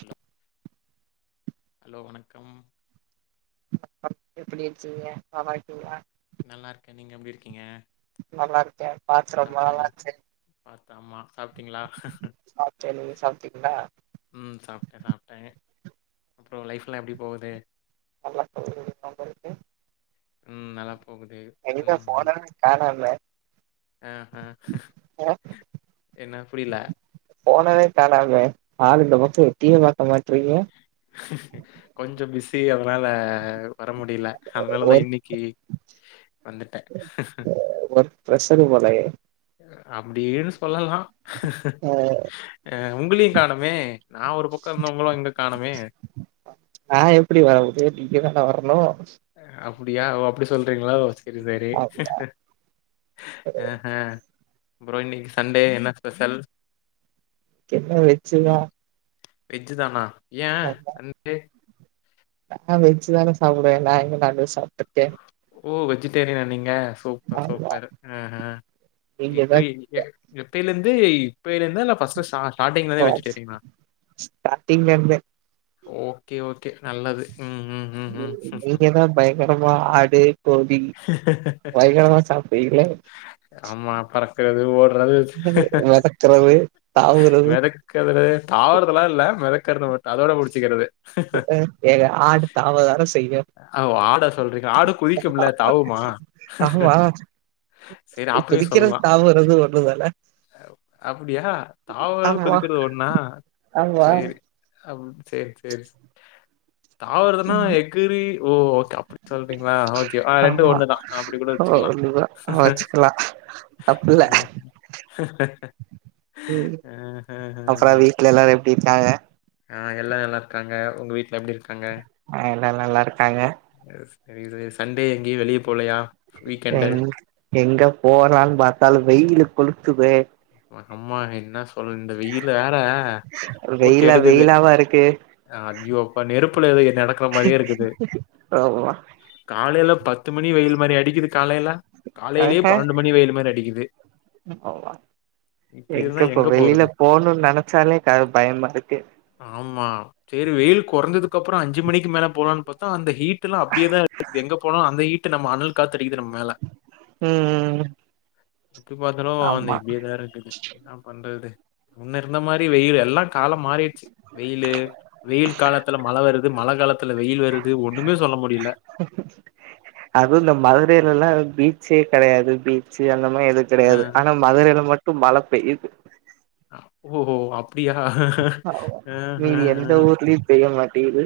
Hello hello வணக்கம் அப் எப்டி இருக்கீங்க பவாய்கிங்லா நல்லா இருக்கேன். நீங்க எப்டி இருக்கீங்க நல்லா இருக்கேன் பாத்து ரொம்ப நாள் ஆச்சு பாத்து ஆமா சாப்ட்டீங்களா சாப்ட்டே நீங்க சாப்ட்டீங்களா உம் சாப்ட்டேன் சாப்ட்டேன் அப்புறம் லைஃப் எல்லாம் எப்டி போகுது எல்லா போகது ஒங்களுக்கு உம் நலம் எங்க போனவே காணோமே ஆஹ் ஹாஹ் அ என்ன புரில போனவே காணாமே ஆளு இந்த பக்கம் எட்டியே பாக்க மாட்றீங்க கொஞ்சம் பிஸி அதனால வர முடி டில அதனாலதான் ஒர்க் இன்னைக்கி வந்துட்டேன் ஒர்க் ப்ரெஷரு போலயே அப்டி இரு சொல்லலாம் அ ஆஹ் உங்களையும் காணமே நான் ஒரு பக்கம் இருந்தவங்களோ எங்க காணோமே நா எப்டி வற்றது நீங்க தான வர்ணு ஆ அப் புடியா [unintelligible] அப்டி சொல்றீங்களா ஓ சேரி சேரி ஆ ஹ புரோ இன்னக்கி சண்டே என்ன ஸ்பெஷல் கென்ன வெச்சுதா வெஜ்ஜு தானா ஏ ஆமா சன்டே நா வெஜ்ஜு தான சாப்டுவே நா எங்க நான் வெஜ் சாப்ட்ருக்கே ஓ வெஜிடேரியனா நீங்க சூப்பர் ஆமா சூப்பர் ஆ ஹ இப்ப நீங்கதா எங் எ எப் ப்பைலந்து இப்பைலந்தா இல்ல ஃபஸ்ட்டு ஸா ஓ ஸ் ஸ்டாட்டிங்லர்ந்தே ஓகே ஓகே நல்லது ம், ம், ம், ம். நீங்க எதாவ் பயங்கரமா ஆடு கோழி பயங்கரமா சாப்டுவிங்ளே ஆமா பறக்கிறது, ஓடுறது, மெதக்றது தாவுறது தாவறதெல்லா இல்ல மெதக்குறது மட் அதோட முடிச்சிக்கிறது அ அ ஏங்க ஆடு தாவதான செய் அ ஒ ஆட சொல்றீங்களா ஆடு குளிக்கும்ல்ல தாவுமா ஆமா செரி ஆப்டியு குதிக்கிறது சொல்லா தாவுறது ஒண்ணுதான அப்டியா தாவறது ஆமா குதிக்கிறது ஒன்னா ஆமா சேரி அப் சேர் சேரி செ தாவறதுன்னா எக் இ ஓ த அப்டி சொல்றீங்ளா ஓகே ஆ ரெண்டு ஆமா ஒண்ணுதா அப்டி கூட வெச்சுக்கல்லா ஒண்ணுதா வச்சுக்கலா தப்பில்ல அ ம் அ ஹ ஹ அப்புறோ அப் வீட்ல எல்லாரு எப்டி இருக்காங்க ஆ எல்லா நல்லாருக்காங்க உங்க வீட் ல எப்டிருக்காங்க எல் நல்லாருக்காங்க செரி செரி சண்டே எங்கியு வெளிய போலையா வீக்கெண்டு. எங் எங்க போலான் பாத்தாலு வெயிலு கொளுத் துதே ம ஹம்மா என்ன ஸ் [unintelligible] இந்த வெயில்ல வேற போட்டு வெயிலா எடுக்குது வெயிலாவா இருக்கு அய்யோ அப்பா நெருப்புல எதுய நடக்கற மாரியே இருக்குது ஆமா காலைல பத்து மணி வெயில் மாரியா அடிக்கிதுக் காலைல காலைலியே ஆஹ பன்னண்டு மணி வெயில் மாரி அடிக்கிது ஆமா எங்க இப்ப வெளில போணுன் நெனைச்சாலே க பயமாருக்கு ஆமா சேரி வெயில் கொறைஞ்சதுக் அப்புறோ அஞ்சு மணிக்கு மேல போலான் பாத்தா அந்த ஹீட் எல்லா அப்டியேதா [inaudible] எங்க போனாலு அந்த ஹீட் நம்ம அனல் காத்தடிக்குது நம்ம மேல உம் ம் ம் எப்டி பாத்தாலு இன்னு இப்டியேதாரு ன்னா பண் [unintelligible] ஒன்னு இருந்த மாதிரி வெயில எல்லா காலம் மாறிட் வெயிலு வெயில் காலத்துல மழ வருது மழ காலத்துல வெயில் வருது ஒண்ணுமே சொல்ல முடியல ச்சே கிடையாது பீச் அந்த எது ஆ. கிடையாது ஆனா மதுரையில் மட்டும் மழ பெய் இது ஓஓ அப்படியா ஹ்ஹஹ டிது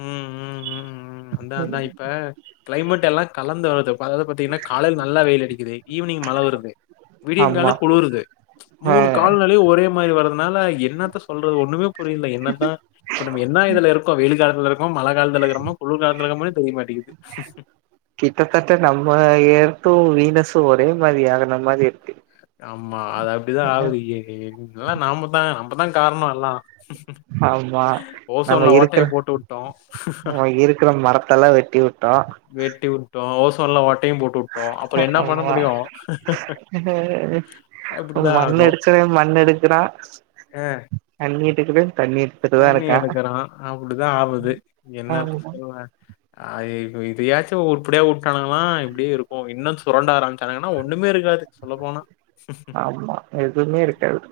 உஹம் உம் உம் உஹம் அதாஅதா இப்ப கிளைமேட்ல்லா கலந்துவலது அதாது பாத்தீங்கன்னா காலைல நல்லா வெயில் அடிக்குது ஈவினிங் மழ வருது விடிய கால ஆமா குளறுது ஆ மூணு காலலையு ஒரே மாதிரி வருறதுனால என்னத்த சொல்றது ஒண்ணுமே புரியல என்னதா இப்பம் என்ன இதுல இருக்கோ வெய காலத்தில இரு மழ காலத்தில்லக்கிறோம்மா கிட்டத்தட்ட நம்ம ஏரத்தும் வீனஸும் ஒரே மாரி ஆகுன மாதிரி இருக்கு ஆம் மா அது அப்படிதா ஆகுது என்னிவே இல்ல நாம தா நம்மதா காரணம் எல்லா ஆமா நம்ம ஓட்டைய இருக்கிற போட்டு விட்டோம். நம்ம இருக்கிற மரத்தல்லா வெட்டி விட்டோ சொல்லவட் டையும் போட்டு விட்டோம் அப்புறம் என்ன பண்ண ஆமா முடியும் இப்படிதான் மண் ஆகும். அடிச்சவ மண் எடுக்கறா அ தண்ணி கேக்குது தண்ணி எடுக்குறா அப்படிதா ஆவுது என்னத்த ஆமா சொல்ல ஆய் இதையாச்சும் உருப்படியா விட்டானங்கல்லா இப்படியே இருக்கும் இன்னும் சுரண்ட ஆரம்பிச்சானாங்கன்னா ஒண்ணமே இருக்காது சொல்ல போனா ஆமா எதுவுமே இருக்காது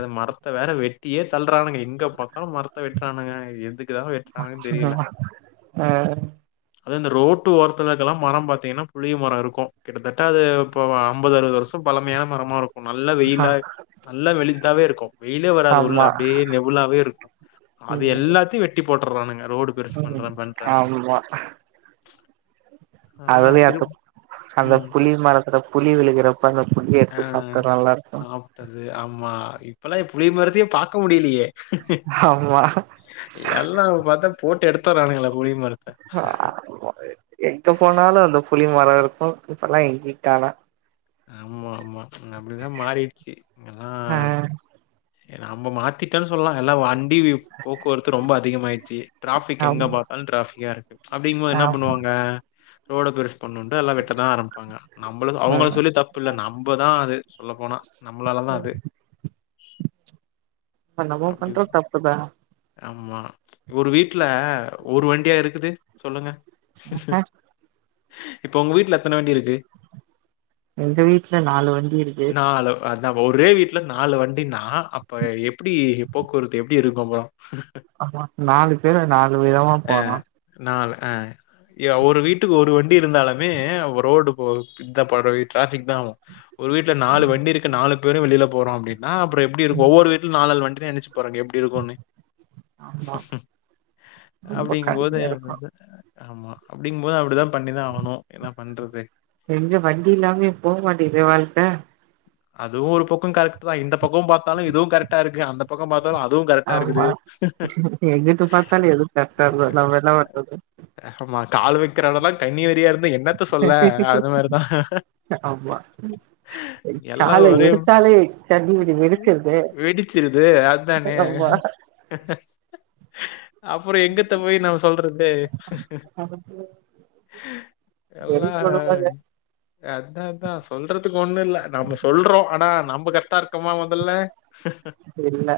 அது மரத்த வேற வெட்டியே தள்றானுங்க இங்க பக்கம் மரத்த வெட் ரானுங்க எதுக் [unintelligible] ஆ அது இந்த ரோட்டு ஓரத்துலக்கெல்லா மரம் பாத்தீங்கன்னா புளிய மரம் இருக்கும் கிட்டத்தட்ட அது அம்பது அறுபது வருஷம் பழமையான மரமா இருக்கும் நல்லா ஆ வெயில நல்லா வெளித்தாவே இருக்கும் வெயிலே வராது உள்ள ஆமா அப்டியே நிவ் வே இருக்கு அது ம் எல்லாத்தையு வெட்டி போட்டறானுங்க ம் ஆமா அதெல்லாம் அதுலயு அத்த திரும் அந்த ம். ச புளி மரத்துல புளி விழுகறப்ப அந்த புளி எடுத்து சாப்ட்டா நல்லா இருக்கு மா இப்பெல்லா புளிய மரத்தயே பாக்க முடியலையே ஆமா எல்லாரு பாத்தா போட்டு எடுத்தறானுங்கல்ல புளிய மர ஆ என் ங்க போனாலு அந்த புளிய மரோ இருக்கு இப்பெல்லா எங்கயு காணொ ஆமா ஆமா ப்ச் அப்டிதா மாறிடுச்சு ஏனா ஆ நம்ம மாத்திட்டோனு சொல்லா எல்லா வன் டிவி போக்குவரத்து ரொம்ப அதிகமாயிருச்சி டிராபிக் எங்க ஆமா பாத்தாலு டிராஃபிக்கா இருக்கு அப்படிங்கபோ ஆ என்ன பண்ணுவாங்க ரோட பெருசு பண்ணுண்டு எல்லா வெட்டதா ஆரம்பிப்பாங்க நம்மள அவங்கள ம் சொல்லி தப்பு இல்ல நம்பதா அது சொல்ல போனா நம்மளாலதா அது அ நம்ம அப்படி பண்றோ தப்புதா ஆமா ஒரு வீட்ல ஒரு வண்டியா இருக்குது சொல்லுங்க இப்ப உங்க வீட்ல எத்தன வண்டி இருக்கு எங்க வீட்ல நாலு வண்டி இருக்கு நம்ம ஒரே வீட்ல நாலு வண்டினா அப்ப எப்டி போக்குவரத்து எப்டி இருக்கு அப்றோ ஆமா நாலு பேரு நாலு விதமா போறோ ஆ ய ஒரு வீட்டுக்கு ஒரு வண்டி இருந்தாலுமே ரோடு போ இதா போடு இது ட்ராபிக் தா ஆவூ ஒரு வீட்ல நாலு வண்டி இருக்கு நாலு பேரும் வெளில போறோ அப்டின் னா அப்றோ எப்டி இருக்கு ஒவ்வொரு வீட்ல நாலேலு வண்டி நெனைச்சு பாருங்க எப்டி இருக்கோனு ஆமா ரொம்ப அப்படிங்கபோது கடுமையா என் இருக்கு ஆமா அப்படிங்கும்போது அப்படிதா எங்க வண்டி இல்லாமயே போ மாட்டேங்குதே வாழ்க அதுவும் ஒரு பக்கோ கரெக்ட்தா இந்த பக்கம் பாத்தாலூ இதுவும் கரெக்டா இருக்கு அந்த பக்கம் பாத் அதுவும் கரெக்டா இருக்குது எங்கட்டு பாத்தாலு எது [unintelligible] நாம என்னா பண்றது கால் வைக்கிற எடெல்லா கண்ணி வெடியா இருக் ஆமா எல்லாம் கால ஒரே எடுத்தாலே கண்ணி வெடி வெடுக்குர்தே ஆமா அஹ அப்புறோ எங்கத்த போய் நாம சொல்றது [unintelligible] எல்லா வெறும் கொடுமங்க அதா அதா சொல்றதுக்கு ஒண்ணு இல்ல நம்ம சொல்றோ ஆனா நம்ம கரக்டா இருக்கோமா மொதல்ல இல்ல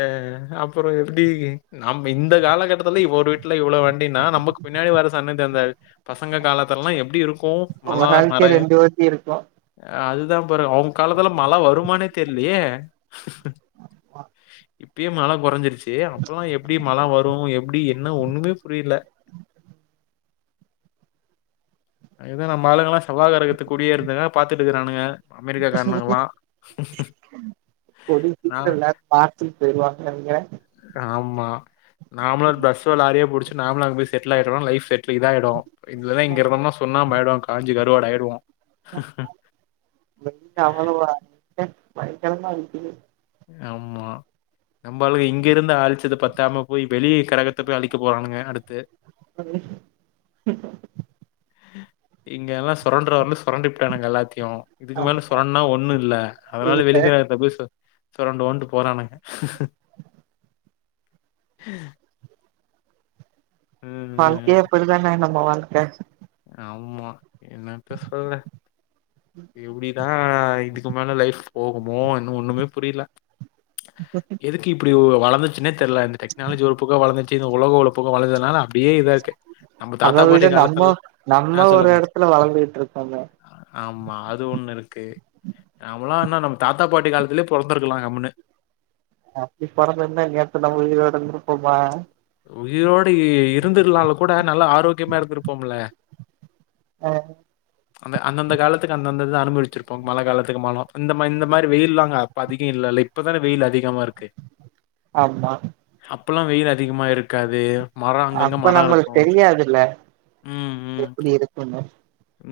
அஹ் அப்புறோ எப்டி நம் இந்த காலகட்டத்துல இவ ஒரு வீட்டுல இவ்வளவு வண்டினா நமக்கு பின்னாடி வர சன்னது அந்த பசங்க காலத்துலல்லா எப்டி இருக்கும் மழ ஒரு ஆளுக்கே மரய ரெண்டு வண்டி இருக்கு அது இன்னுபாரு அவங்க காலத்துல மழ வருமானே தெரிலயே மா இப்பயே மழ கொறஞ்சிருச்சு அப்பல்லா எப்டி மழ வரும் அப்டி என்ன ஒண்ணுமே புரியல அதுதா நம்ம ஆளுங்கல்லா செவ்வா கிரகத்துக்கு குடியேறுதுகா பாத்துட்டுருக்கானுங்க [inaudible] கூடிய நான் சீக்ரோ ஏதாது பாத் [unintelligible] ஆமா நாமலா பஸ்ஸோ லாரியோ புடிச் நாமலு அங்க போய் செட்டில் ஆகிறோ லைப் செட் இதாயிடு இதுலதா இங்க இருக்கம்னா சுண்ணாம்பு ஆயிடு காஞ்சு கருவாடாயாகிடுவோ [unintelligible] பயங்கரமா இருக்குது ஆமா நம்ம ஆளுக இங்க இருந்து அழிச்சது பத்தாம போய் வெளிய கரகத்த போய் அழிக்க போறானுங்க அடுத்து [unintelligible] இங்க எல்லா சுரண்ட்ற வரலு சொரண்டிபுட்டானுங்க எல்லாத்தையு இதுக்கு மேல சுரண்ட்னா ஒண்ணு இல்ல அதனால இல்ல வெளி கிரகத்த போய் சொ சொறண்டுவோன்ட்டு போறானுங்க ஹம் வாழ்க்கையே ம். அப்படிதானே நம்ம வாழ்க் ட ஆமா என்னத்த சொல்ல இப்டிதா இது க்கு மேல லைஃப் போகுமோ இன்னு ஒண்ணுமே புரியல எதுக்கு இப்டி வள பிரச்சனட் தெர்ல இந்த டெக்னாலஜி ஒரு பக்கோ வளந்ச்சு உலக ஒழப்புக்கு வழுந்தனால அப்படியே இதா இருக்க நம்ம தாத்தா அத விட பாட்டி நம்ம காலத்தெல்லா நம்ம ஒரு இடத்துல வளர்ந்துகிட்டு இருக்கோமே ஆமா அது ஒண்ணு இருக்கு நம்மல்லா என்ன நம்ம தாத்தா பாட்டி காலத்திலயே புறந்திருக்கலா கம்முனுு அப்படி புறந்திருந்தா இந்நேரத்துக்கு நம்ம உயிரோட இருந்து இருப்போமா உயிரோட இருந்திருலால கூட நல்லா ஆரோக்கியமா இருந்திருப்போம்ல அ அந்த அந்தந்த காலத்துக்கு அந்தந்த இந்துதா அனுபவச்சிருப்போம் மழை காலத்துக்கு மணம் இந்த இந்த மாரி வெயில்ல்லாங்க அப்ப அதிக இல்லல இப்பதானே வெயில் அதிகமா இருக்கு ஆமா அப்பல்லா வெயில் அதிகமா இருக்காது மரம் அங்கங்க அப்ப மரம் நம்மளுக்கு இருக்கும். தெரியாதுல்ல ம், ம். எப்படி இருக்குன்னு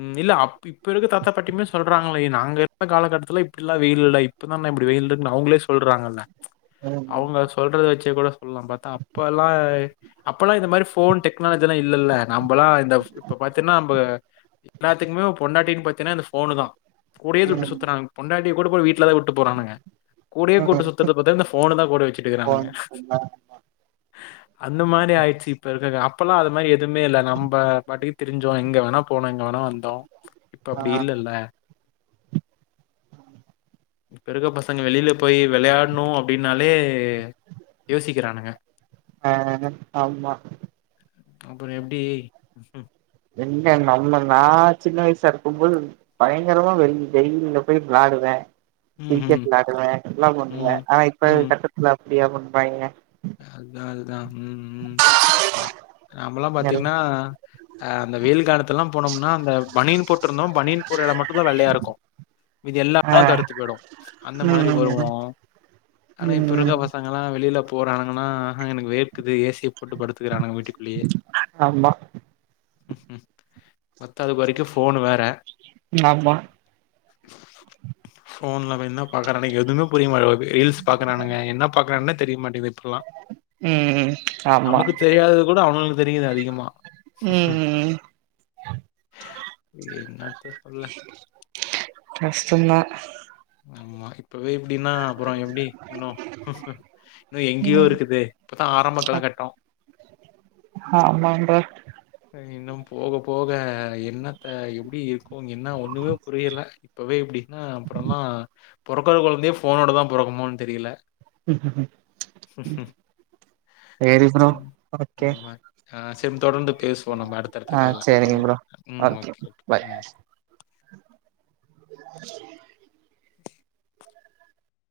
ம் இல்ல அப்ப இப்ப இருக்க தத்தா பட்டிமே சொல்றாங்கல்ல நாங்க இரு காலக்கட்டத்துல இப்படி எல்லாம வெயில் இல்ல இப்பதானே இப்படி வெயில் இருக்குன்னு அவங்களே சொல்றாங்கல்ல ம் அவங்க சொல்றது வெச்சு கூட சொல்லலாம் பாத்தா அப்ப எல்லா அப்பெல்லா இந்த மாதிரி போன் டெக்னாலஜி எல்லா இல்லல்ல நம்மலா இந்த இப்ப பாத்தீன்னா நம்ம எல்லாத்துக்குமே பொண்டாட்டின்னு பாத்தீனா இந்த போனுதா கூடயே த விட்டு ம் சுத்துறான் பொண்டாட்டி [unintelligible] வீடு ல த விட்டு போறானுங்க கூடயே கூட்டு ம் சுத்துறது பாத்தா இந்த போனுதா கூட வெச்சுட்டுக்கிறானுங்க ஃபோன் மட்டுந்தா அந்த மாரி ஆயிடுச்சு இப்ப இருக்க அப்பெல்லா அது மாரி எதுமே இல்ல் நம்ப பாட்டுக்கு திரிஞ்சோ எங்க வேணா போனங்கனோ வந்தோ இப்ப அப்படி ஆ இல்லல்ல இப்ப இருக்க பசங்க வெளியில போய் விளையாடணூ அப்படின்னாலே யோசிக்கிறானுக ஆஹ் ஆமா அப்புறம் எப்படி என்ன நம்ம நா சின்ன வயசா இருக்கும் போது பயங்கரமா வெளி வெயில்ல போய் வெளாடுவே ம் கிரிக்கெட் ம் வெளாடுவேன் எல்லாம் பண்ணுவே ம் ஆனா இப்ப இருக்க கட்டத்துல ப்டியா பண்றாங்க அதா அதுதா ம் ம் ந நம்மல்லா பாத்தீங்னா ஆ அந்த வெயில் காலத்துலலா போனம்னா அந்த பனின் போட்ருந்தோ பனின் போற எடம் மட்டுந்தா வெள்ளயா இருக்கு மீதி எல்லா ஆ எடோ கருத்து போயிடு ம்ச் அந்த மாரி ம் வருவோ ஆனா இப்ப இருக்க ம் பசங்கலா வெளிலப் போறானுங்கன்னா அ ஆ எனக்கு வேர்க்குது ஏ சி யே போட்டு படுத்துக்கிறான வீட்டுக்குள்ளேயே ஆமா உம் உம் பத்தாத கொறைக்கு ஃபோனு வேற ஆமா ஃபோன்ல அவ என்ன பாக்குறானு எதுமே புரியமா ரீல்ஸ் பாக்கறானங்க என்ன பாக்கறானத் தெரிய மா கிளா ம் ஆமா நமக்கு தெரியாதது கூட அவனுளுக்கு தெரியுது அதிகமா ம் என்னாத்த சொல்ல கஷ்டந்தா ஆமா இப்பவே இப்டின்னா அப்பறோ எப்டி இன்னோ இன்னோ எங்யோ ம் இருக்குதே இப்பதா ஆரம்ப கலகட்டோ ஆமாண்டா இன்னும்போக போக எண்ணத்த எப்டி இருக்கோ என்ன ஒன்னுமே புரியல இப்பவே இப்டி என்ன அப்றமா பொறக்குற கொழந்தையே ஃபோனோடதா பொறக்குமோன்னு தெரியல சேரி ப்ரோ அந்த ஓகே பேசுவோ நம்ப அடுத்தடுத ஆ கால்ல சேரிங்க ஓகேங்களா ப்ரோ உம் ஓகே ஓகே உம்